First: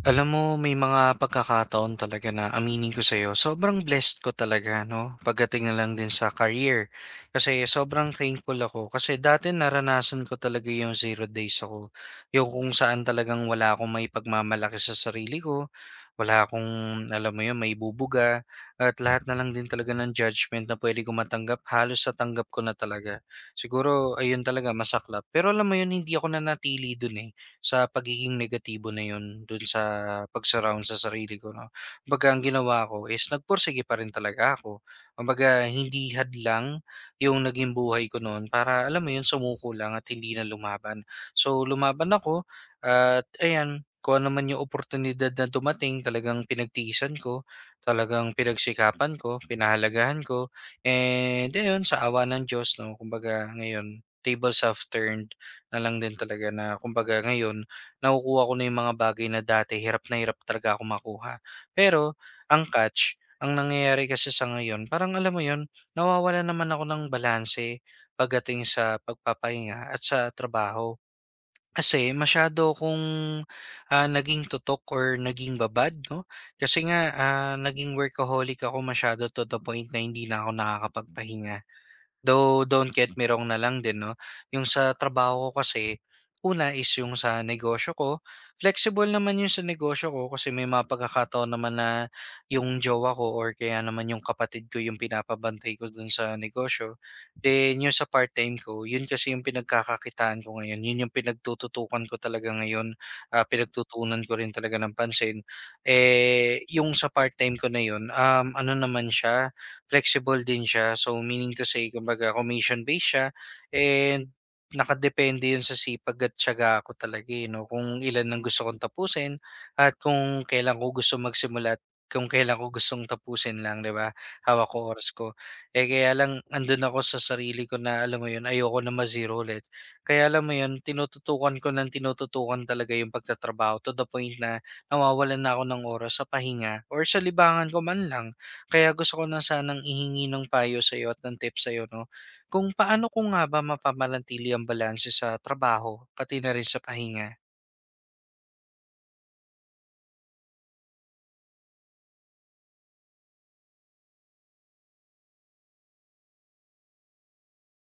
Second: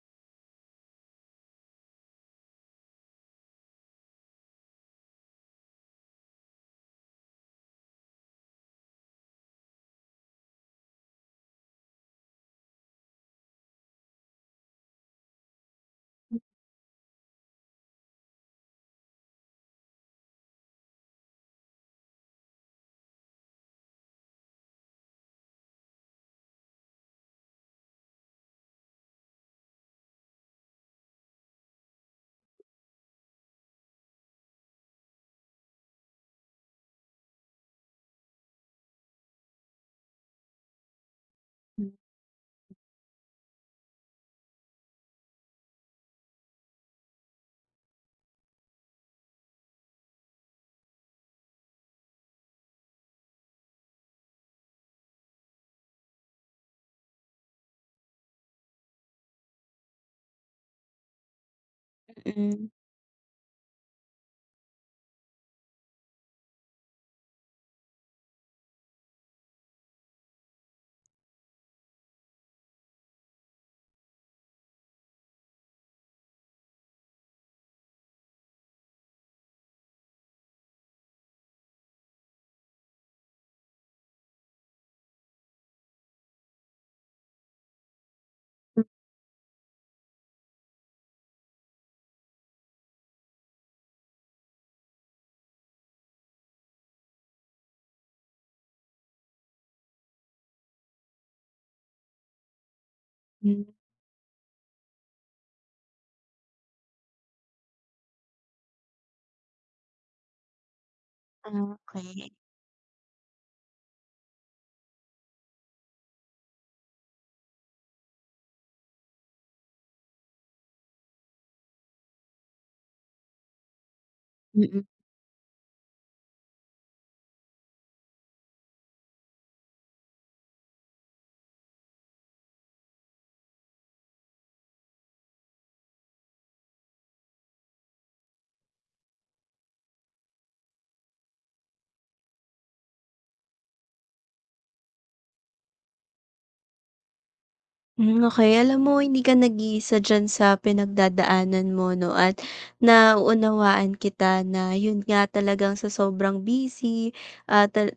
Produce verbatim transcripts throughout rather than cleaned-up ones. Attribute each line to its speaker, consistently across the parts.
Speaker 1: Alam mo, may mga pagkakataon talaga na aminin ko sa'yo, sobrang blessed ko talaga, no? Pagdating na lang din sa career. Kasi sobrang thankful ako. Kasi dati naranasan ko talaga yung zero days ako. Yung kung saan talagang wala akong may pagmamalaki sa sarili ko. Wala akong, alam mo yun, may bubuga. At lahat na lang din talaga ng judgment na pwede ko matanggap. Halos sa tanggap ko na talaga. Siguro, ayun talaga, masaklap. Pero alam mo yun, hindi ako nanatili dun eh sa pagiging negatibo na yun dun sa pag-surround sa sarili ko 'no. Kumbaga ang ginawa ko is nagpursige pa rin talaga ako. Kumbaga hindi hadlang yung naging buhay ko noon para alam mo yun sumuko lang at hindi na lumaban. So lumaban ako at ayan kung ano man yung oportunidad na dumating talagang pinagtiisan ko, talagang pinagsikapan ko, pinahalagahan ko, and ayun sa awa ng Diyos 'no, kumbaga ngayon tables have turned na lang din talaga na kumbaga ngayon nakukuha ko na yung mga bagay na dati hirap na hirap talaga ako makuha. Pero ang
Speaker 2: Mm.
Speaker 1: catch, ang nangyayari kasi sa ngayon, parang alam mo yun, nawawala naman ako ng balanse pagdating sa pagpapahinga at sa trabaho. Kasi masyado kung ah, naging tutok or naging babad, no? Kasi nga ah, naging workaholic ako masyado to the point na hindi na ako nakakapagpahinga. Though, don't get me wrong na lang din 'no, yung sa trabaho ko kasi, una is yung sa negosyo ko, flexible naman yung sa negosyo ko kasi may mga pagkakataon naman na yung jowa ko or kaya naman yung kapatid ko yung pinapabantay ko dun sa negosyo. Then yung sa part-time ko, yun kasi yung pinagkakakitaan ko ngayon, yun yung pinagtututukan ko talaga ngayon, ah,
Speaker 2: Hmm.
Speaker 1: pinagtutuunan ko rin talaga ng pansin. Eh, yung sa part-time ko na yun, um, ano naman siya flexible din siya. So
Speaker 2: Ah,
Speaker 1: meaning to say, kumbaga
Speaker 2: okey.
Speaker 1: commission-based siya and nakadepende yun sa sipag at tiyaga ko talaga eh, no? Kung ilan ang gusto kong tapusin at kung kailan ko gusto magsimula at kung kailan ko gustong tapusin lang, di ba? Hawak ko
Speaker 2: Mm.
Speaker 1: oras ko. Eh kaya lang, andun ako sa sarili ko na, alam mo yun, ayoko na ma-zero ulit. Kaya alam mo yun, tinututukan ko ng tinututukan talaga yung pagtatrabaho to the point na nawawalan na ako ng oras sa pahinga or sa libangan ko man lang. Kaya gusto ko na sanang ihingi ng payo sa iyo at ng tips sa iyo 'no, kung paano ko nga ba mapapanatili ang balanse sa trabaho, pati na rin sa pahinga?
Speaker 2: Hmm, okay. Alam mo, hindi ka nag-iisa diyan sa pinagdadaanan mo 'no, at nauunawaan kita na yun nga, talagang sa sobrang busy at tal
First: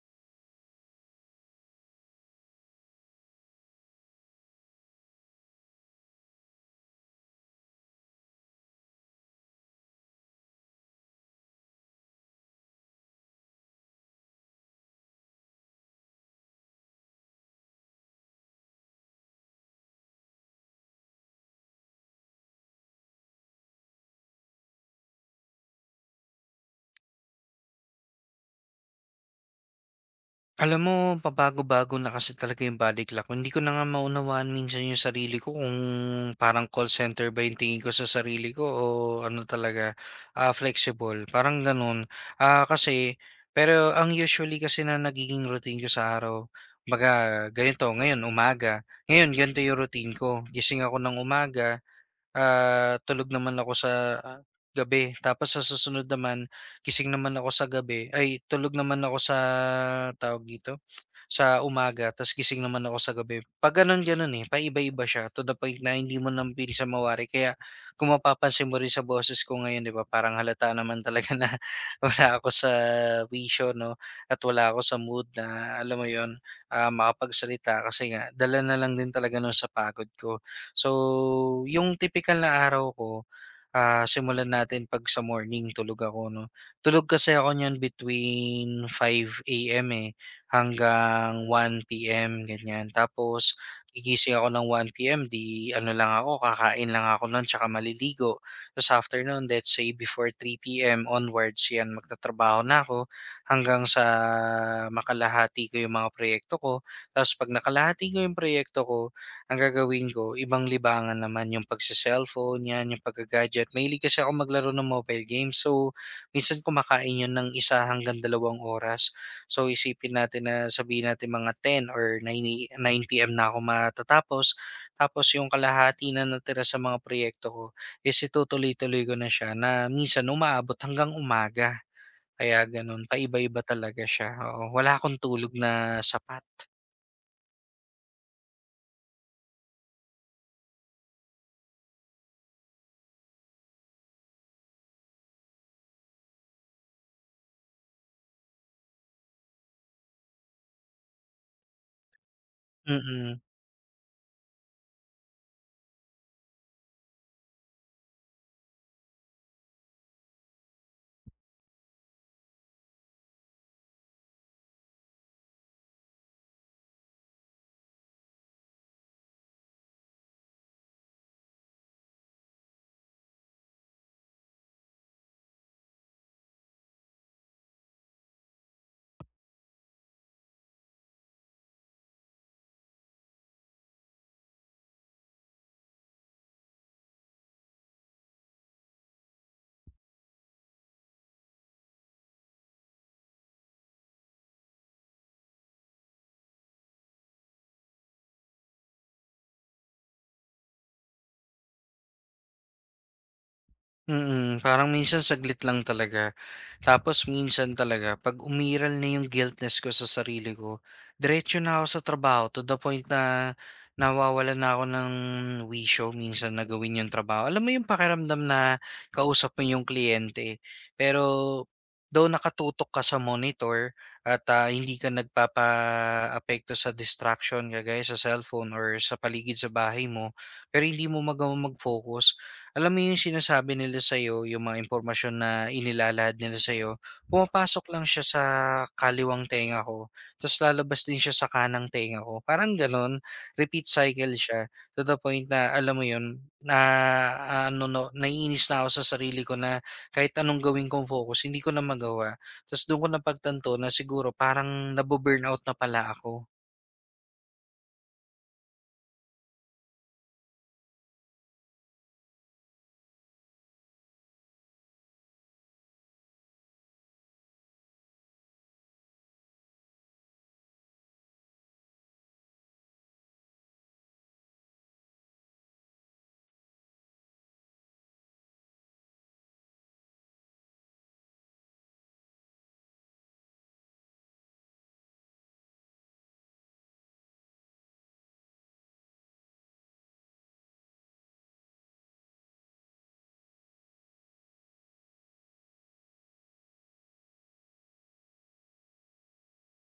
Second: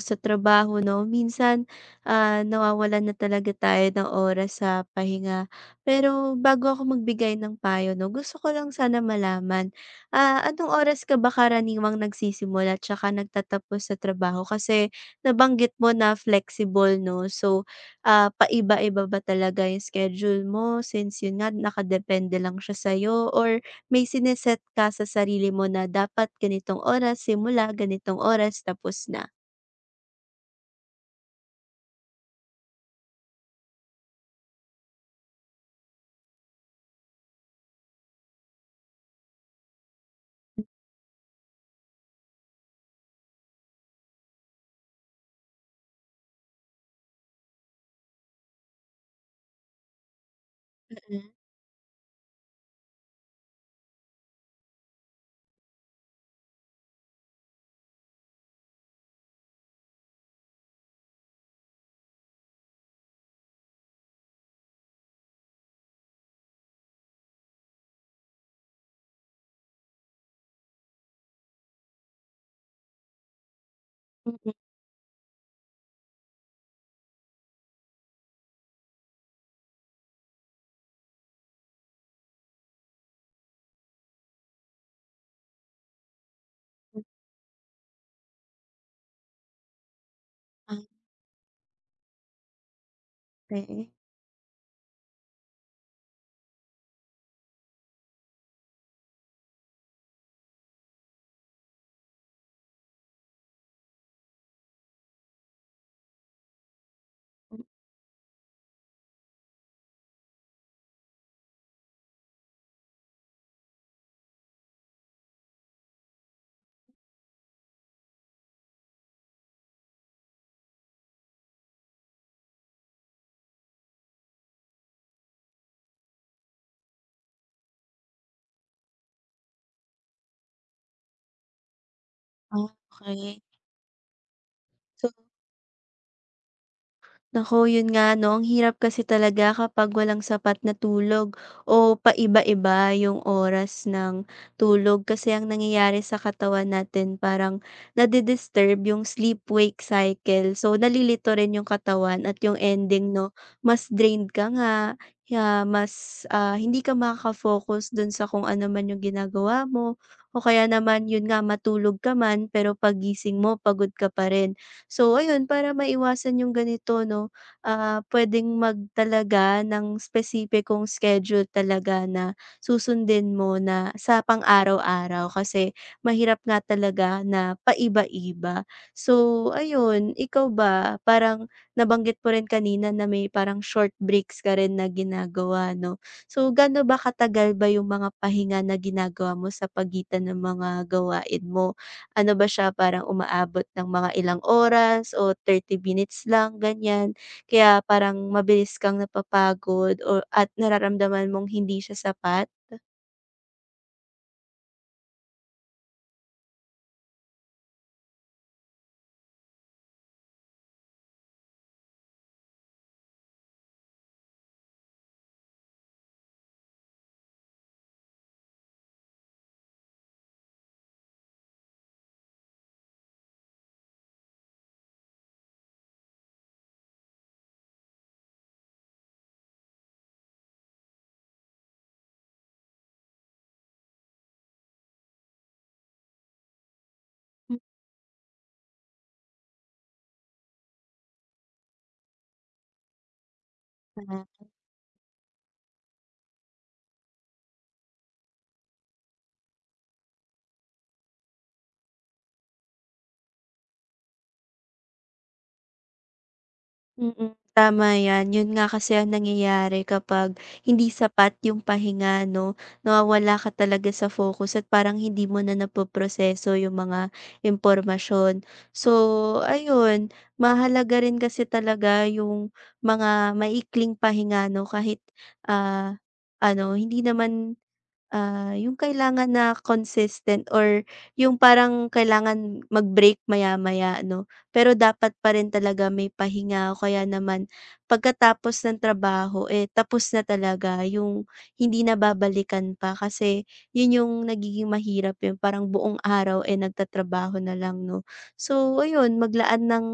Speaker 2: sa trabaho 'no, minsan, ah, nawawalan na talaga tayo ng oras sa pahinga. Pero bago ako magbigay ng payo 'no, gusto ko lang sana malaman, ah, anong oras ka ba karaniwang nagsisimula tsaka nagtatapos sa trabaho? Kasi nabanggit mo na flexible 'no. So, Ah, paiba-iba ba talaga yung schedule mo, since yun nga nakadepende lang siya sa'yo, or may sine ka sa sarili mo na dapat ganitong oras simula, ganitong oras tapos na?
Speaker 1: Alam mo, pabago-bago na kasi talaga yung body clock ko. Hindi ko na nga maunawaan minsan yung sarili ko kung parang call center ba yung tingin ko sa sarili ko o ano talaga, ah, flexible. Parang ganun. Ah, kasi, pero ang usually kasi na nagiging routine ko sa araw, baga ganito, ngayon umaga. Ngayon, ganito yung routine ko. Gising ako ng
Speaker 2: Mm.
Speaker 1: umaga, ah, tulog naman ako sa ah, gabi. Tapos sa susunod naman, gising naman ako sa gabi. Ay, tulog naman ako sa tawag dito, sa umaga. Tapos gising naman ako sa gabi. Pag ganun, ganun eh. Paiba-iba siya. To the point na hindi mo nang pili sa mawari. Kaya kung mapapansin mo rin sa boses ko ngayon, di ba? Parang halata naman talaga na wala ako sa wisyo, no? At
Speaker 2: Mm.
Speaker 1: wala ako sa mood na, alam mo yon ah makapagsalita. Kasi nga, dala na lang din talaga nun sa pagod ko. So, yung tipikal na araw ko, ah, simulan natin 'pag sa morning tulog ako 'no.
Speaker 2: Mm.
Speaker 1: Tulog kasi ako niyan between five A M eh,
Speaker 2: Ah,
Speaker 1: hanggang one P M ganyan. Tapos
Speaker 2: okey.
Speaker 1: gigising ako ng one P M, 'di ano lang ako, kakain lang ako nun tsaka maliligo. Tapos after let's say before three P M onwards, 'yan magtatrabaho na ako hanggang sa makalahati ko yung mga proyekto ko. Tapos 'pag
Speaker 2: Hmm,
Speaker 1: nakalahati ko yung proyekto ko, ang gagawin ko, ibang libangan naman yung pagse-cellphone, 'yan, yung pagga-gadget. Mahilig kasi akong maglaro ng mobile games. So, minsan kumakain 'yun ng isa hanggang dalawang oras. So, isipin natin na sabihin natin mga ten or nine A nine P M na ako matatapos. Tapos yung kalahati na natira sa mga proyekto ko is itutuloy-tuloy ko na siya na minsan umaabot hanggang umaga. Kaya gano'n,
Speaker 2: okey.
Speaker 1: paiba-iba talaga siya, oo. Wala
Speaker 2: So,
Speaker 1: akong tulog na sapat.
Speaker 2: naku, yun nga 'no, ang hirap kasi talaga kapag walang sapat na tulog o paiba-iba yung oras ng tulog. Kasi ang nangyayari sa katawan natin, parang nadi-disturb yung sleep-wake cycle. So, nalilito rin yung katawan, at yung ending 'no,
Speaker 1: Mm.
Speaker 2: mas drained ka nga, ya mas, ah, hindi ka makaka-focus dun sa kung ano man yung ginagawa mo, o kaya naman yun nga matulog ka man pero pagising mo pagod ka pa rin. So ayun, para maiwasan yung ganito 'no, ah, puwedeng magtalaga ng espesipikong schedule talaga na susundin mo na sa pang-araw-araw, kasi mahirap nga talaga na paiba-iba. So ayun, ikaw ba, parang nabanggit mo rin kanina na may parang short breaks ka rin na ginagawa 'no. So ganon ba, katagal ba yung mga pahinga na ginagawa mo sa pagitan ng mga gawain mo? Ano ba siya, parang umaabot ng mga ilang oras, o thirty minutes lang, ganyan? Kaya parang mabilis kang napapagod, o at nararamdaman mong hindi siya sapat?
Speaker 1: Mm, parang minsan saglit lang talaga. Tapos minsan talaga 'pag umiral na yung guiltness ko sa sarili ko, diretso na ako sa trabaho to the point na nawawala na ako ng wisyo minsan na gawin yung trabaho. Alam mo yung pakiramdam na kausap mo yung kliyente, pero though nakatutok ka sa monitor at, ah, hindi ka nagpapa nagpapaapekto sa distraction kagaya sa cellphone or sa paligid sa bahay mo, pero hindi mo magawa mag-focus, alam mo yung sinasabi nila sa'yo, yung mga impormasyon na inilalahad nila sa'yo, pumapasok lang siya sa kaliwang tenga ko, tapos lalabas din siya sa kanang tenga ko. Parang ganun, repeat
Speaker 2: Mm.
Speaker 1: cycle siya to the point na, alam mo yun, na ano no, naiinis na ako sa sarili ko na kahit anong gawin kong focus, hindi ko na magawa. Tapos doon ko napagtanto na siguro parang nabuburnout na pala ako.
Speaker 2: Mm, tama 'yan. 'Yun nga kasi ang nangyayari kapag hindi sapat yung pahinga 'no, nawawala ka talaga sa focus, at parang hindi mo na napoproseso yung mga impormasyon. So ayun, mahalaga rin kasi talaga yung mga maikling pahinga 'no, kahit, ah, ano, hindi naman, Ah, yung kailangan na consistent, or yung parang kailangan mag-break maya-maya 'no, pero dapat pa rin talaga may pahinga, o kaya naman pagkatapos ng trabaho, eh, tapos na talaga yung hindi na babalikan pa, kasi yun yung nagiging mahirap, yung parang buong araw, eh, nagtatrabaho na lang 'no. So ayun, maglaan ng,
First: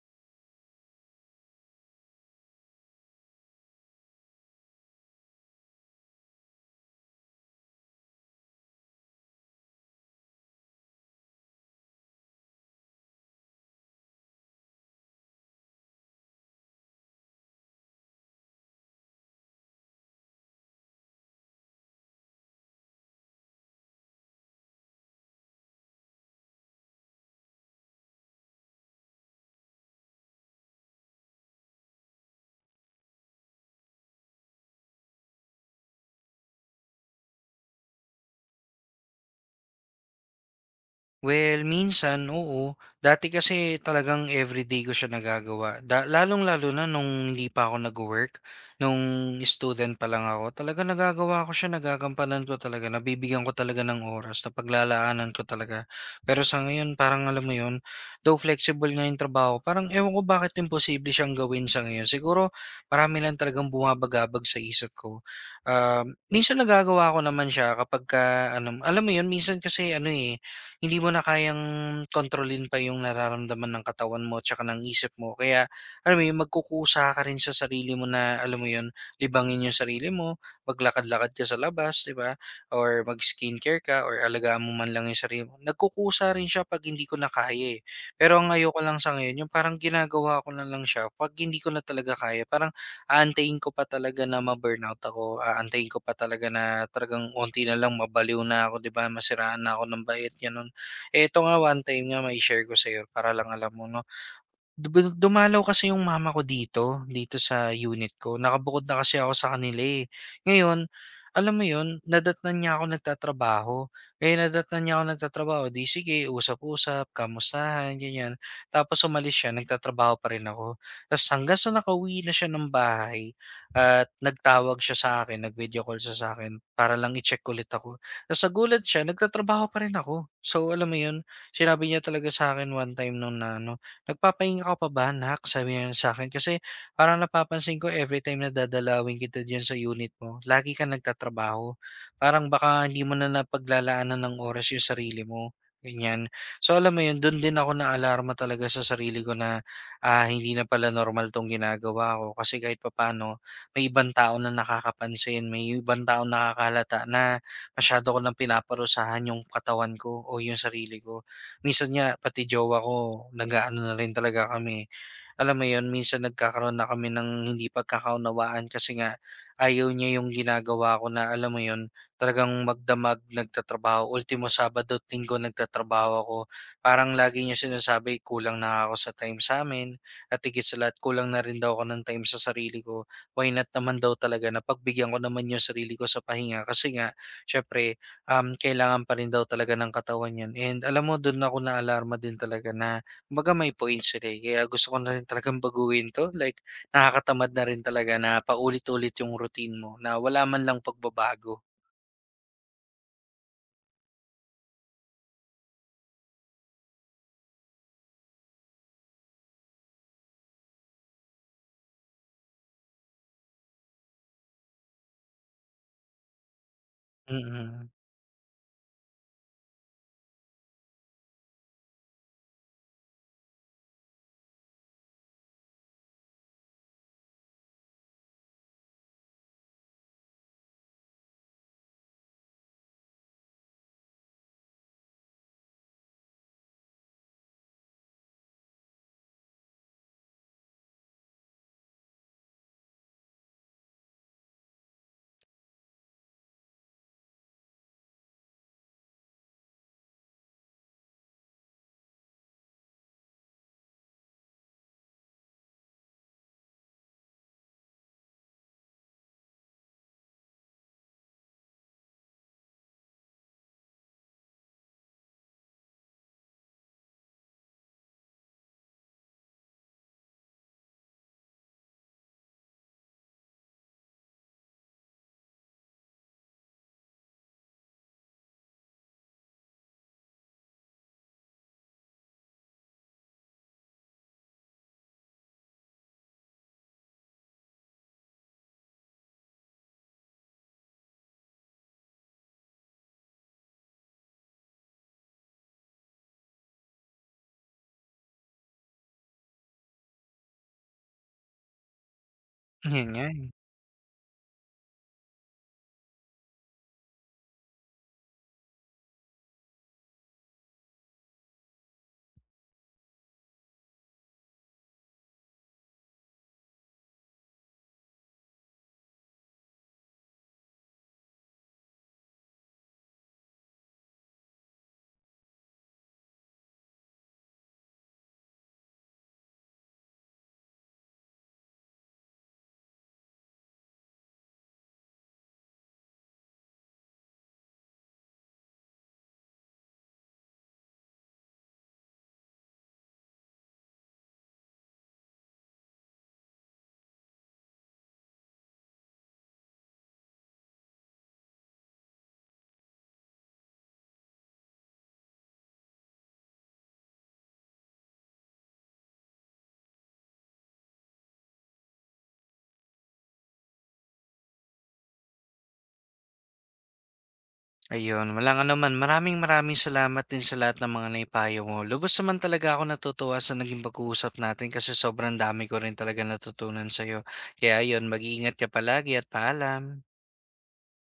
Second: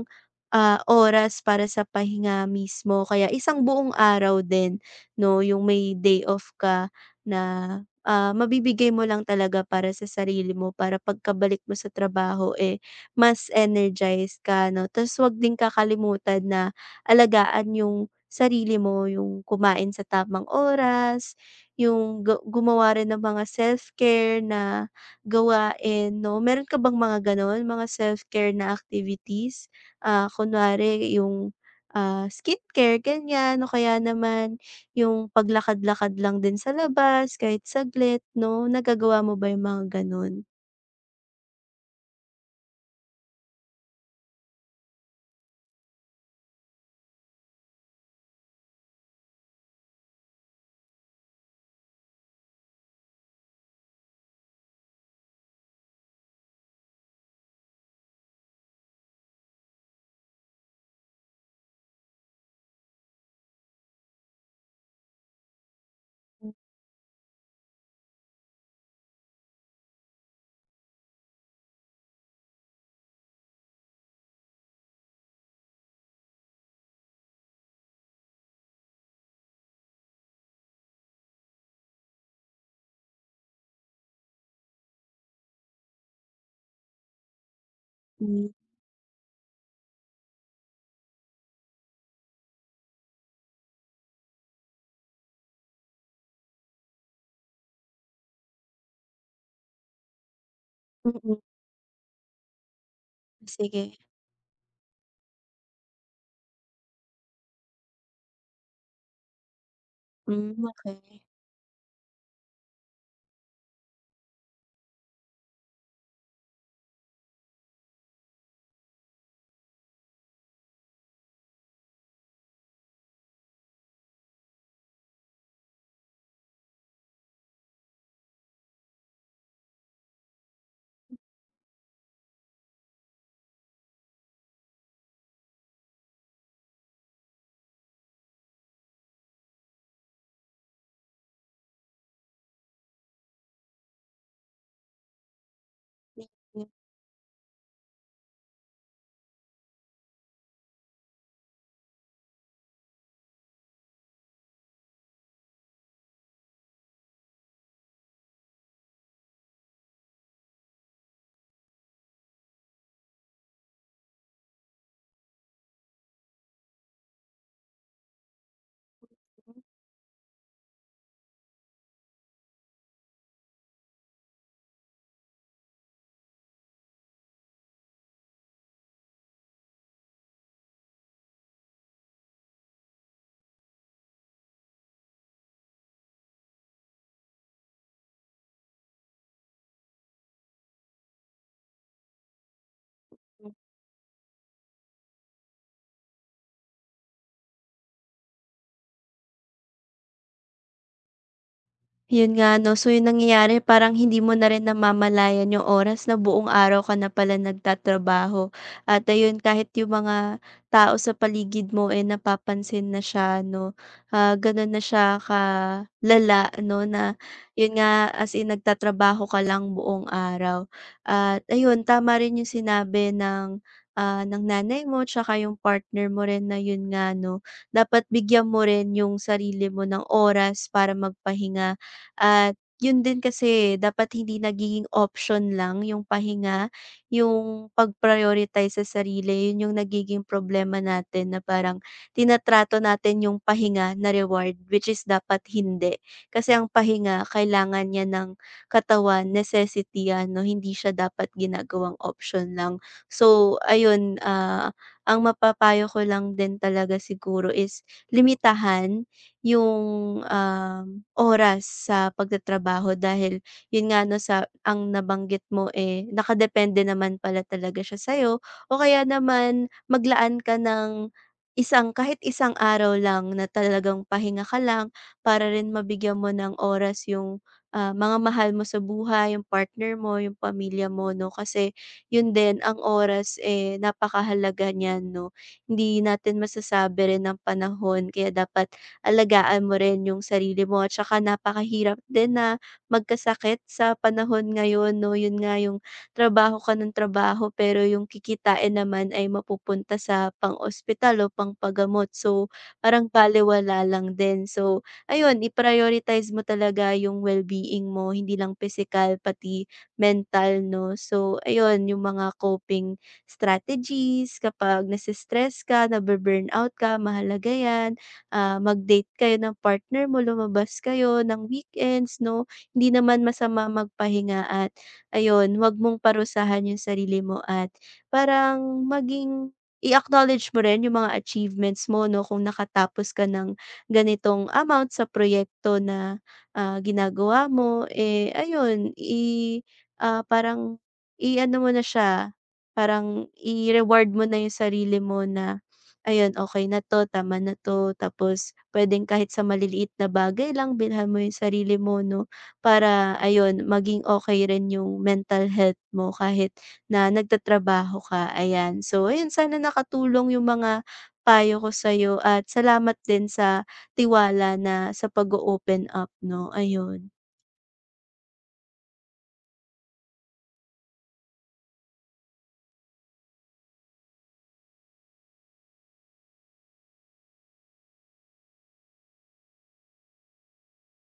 Speaker 2: ah, oras para sa pahinga mismo, kaya isang buong araw din 'no, yung may day off ka na ah, mabibigay mo lang talaga para sa sarili mo, para pagkabalik mo sa trabaho, eh, mas energized ka 'no. Ta's huwag din kakalimutan na alagaan yung sarili mo, yung kumain sa tamang oras, yung gu gumawa rin ng mga self-care na gawain 'no. Meron ka bang mga gano'n, mga self-care na activities? Ah, kunwari yung, ah, skincare, ganyan, o kaya naman yung paglakad-lakad lang din sa labas kahit saglit 'no, nagagawa mo ba yung mga gano'n?
Speaker 1: Well, minsan, oo. Dati kasi talagang everyday ko siya nagagawa. Da- lalong-lalo na nung hindi pa ako nag-work, nung student pa lang ako, talaga nagagawa ko siya, nagagampanan ko talaga, nabibigyan ko talaga ng oras, napaglalaanan ko talaga. Pero sa ngayon, parang alam mo yun, though flexible nga yung trabaho, parang ewan ko bakit imposible siyang gawin sa ngayon. Siguro, marami lang talagang bumabagabag sa isip ko. Um, minsan nagagawa ko naman siya kapag, ka, ano, alam mo yun, minsan kasi ano eh, hindi mo na kayang kontrolin pa yung nararamdaman ng katawan mo tsaka ng isip mo. Kaya alam mo yun, magkukusa ka rin sa sarili mo na alam mo yun, libangin yung sarili mo, maglakad-lakad ka sa labas, di ba? Or mag-skincare ka or alagaan mo man lang yung sarili mo. Nagkukusa rin siya pag hindi ko na kaya eh. Pero
Speaker 2: Hmm.
Speaker 1: ang ayoko lang sa ngayon, yung parang ginagawa ko na lang siya pag hindi ko na talaga kaya. Parang aantayin ko pa talaga na ma-burnout ako. Aantayin ko pa talaga na talagang unti na lang mabaliw na ako, di ba? Masiraan na ako ng bait, yan.
Speaker 2: Mm,
Speaker 1: Eto nga, one time nga may share ko sa'yo para lang alam mo
Speaker 2: sige.
Speaker 1: 'no, Dubu dumalaw kasi yung mama ko dito, dito sa unit ko. Nakabukod na kasi ako sa kanila, eh.
Speaker 2: Hmm,
Speaker 1: Ngayon,
Speaker 2: okey.
Speaker 1: alam mo yun, nadatnan niya ako nagtatrabaho. Kaya nadatnan niya ako nagtatrabaho, di sige, usap-usap, kamustahan, ganyan. Tapos umalis siya, nagtatrabaho pa rin ako. Tapos hanggang sa nakauwi na siya ng bahay at nagtawag siya sa akin, nag-video call siya sa akin para lang i-check ulit ako. Tapos sa gulat siya, nagtatrabaho pa rin ako. So alam mo yun, sinabi niya talaga sa akin one time nung na ano, "Nagpapahinga ka pa ba, nak?" Sabi niya sa akin. Kasi parang napapansin ko everytime na dadalawin kita diyan sa unit mo, lagi kang nagtatrabaho. Parang baka hindi mo na napaglalaanan ng oras yung sarili mo, ganyan. So alam mo yun, dun din ako na naalarma talaga sa sarili ko na, ah, hindi na pala normal 'tong ginagawa ko. Kasi kahit papaano may ibang tao na nakakapansin, may ibang tao na nakakahalata na masyado ko ng pinaparusahan yung katawan ko o yung sarili ko. Minsan nga pati jowa ko nag-aano na rin talaga kami, alam mo yun, minsan nagkakaroon na kami ng hindi pagkakaunawaan kasi nga ayaw niya yung ginagawa ko na alam mo yun, talagang magdamag nagtatrabaho. Ultimo Sabado at Linggo nagtatrabaho ako. Parang lagi niya sinasabi, kulang na ako sa time sa amin at higit sa lahat, kulang na rin daw ako ng time sa sarili ko. Why not naman daw talaga na pagbigyan ko naman yung sarili ko sa pahinga kasi nga, syempre, um, kailangan pa rin daw talaga ng katawan yun. And alam mo, doon ako na-alarma din talaga na kumbaga may points sila, eh, kaya gusto ko na rin talagang baguhin 'to, like nakakatamad na rin talaga na paulit-ulit yung routine mo na wala man lang pagbabago.
Speaker 2: Yun nga 'no, so yung nangyayari parang hindi mo na rin namamalayan yung oras na buong araw ka na pala nagtatrabaho, at ayun kahit yung mga tao sa paligid mo, eh, napapansin na siya 'no. Ah, ganun na siya ka kalala 'no, na yun
Speaker 1: Mm,
Speaker 2: nga, as in nagtatrabaho ka lang buong araw. At ayun, tama rin yung sinabi ng, ah, ng nanay mo tsaka yung partner mo rin, na yun nga 'no, dapat bigyan mo rin yung sarili mo ng oras para magpahinga. At yun din kasi, dapat hindi nagiging option lang yung pahinga, yung pag-prioritize sa sarili, yun yung nagiging problema natin na parang tinatrato natin yung pahinga na reward, which is dapat hindi. Kasi ang pahinga, kailangan niya ng katawan, necessity yan, no? Hindi siya dapat ginagawang option lang. So ayun, ah, ang mapapayo ko lang din talaga siguro is limitahan yung, um, oras sa pagtatrabaho, dahil yun nga 'no, sa ang nabanggit mo, eh, nakadepende naman pala talaga siya sa'yo, o kaya naman maglaan ka ng isang, kahit isang araw lang na talagang pahinga ka lang, para rin mabigyan mo ng oras yung, ah, mga mahal mo sa buhay, yung partner mo, yung pamilya mo 'no. Kasi yun din ang oras, eh, napakahalaga niyan 'no. Hindi natin masasabi rin ang panahon, kaya dapat alagaan mo rin yung sarili mo, at saka napakahirap din na magkasakit sa panahon ngayon 'no. Yun nga yung trabaho ka ng trabaho, pero yung kikitain naman ay mapupunta sa pang-ospital o pangpagamot. So parang
Speaker 1: yun nga, eh.
Speaker 2: balewala lang din. So ayun, i-prioritize mo talaga yung well-being mo, hindi lang physical, pati mental 'no. So ayun yung mga coping strategies kapag nase ka, nabu-burnout ka, mahalaga yan, ah, mag-date kayo ng partner mo, lumabas kayo ng weekends 'no. Hindi naman masama magpahinga, at ayun, wag mong parusahan yung sarili mo, at parang maging i-acknowledge mo rin yung mga achievements mo 'no, kung nakatapos ka ng ganitong amount sa proyekto na, ah, ginagawa mo, eh, ayun, i ah, parang i-ano mo na siya, parang i-reward mo na yung sarili mo na, ayun, okay na 'to, tama na 'to. Tapos puwedeng kahit sa maliliit na bagay lang bilhan mo yung sarili mo 'no, para ayun, maging okay rin yung mental health mo kahit na nagtatrabaho ka, ayan. So ayun, sana nakatulong yung mga payo ko sa'yo, at salamat din sa tiwala, na sa pag open up 'no, ayun.
Speaker 1: Ayun, walang anuman. Maraming-maraming salamat din sa lahat ng mga naipayo mo. Lubos naman talaga ako natutuwa sa naging pag-uusap natin kasi sobrang dami ko rin talagang natutunan sa'yo. Kaya ayun, mag-iingat ka palagi at paalam.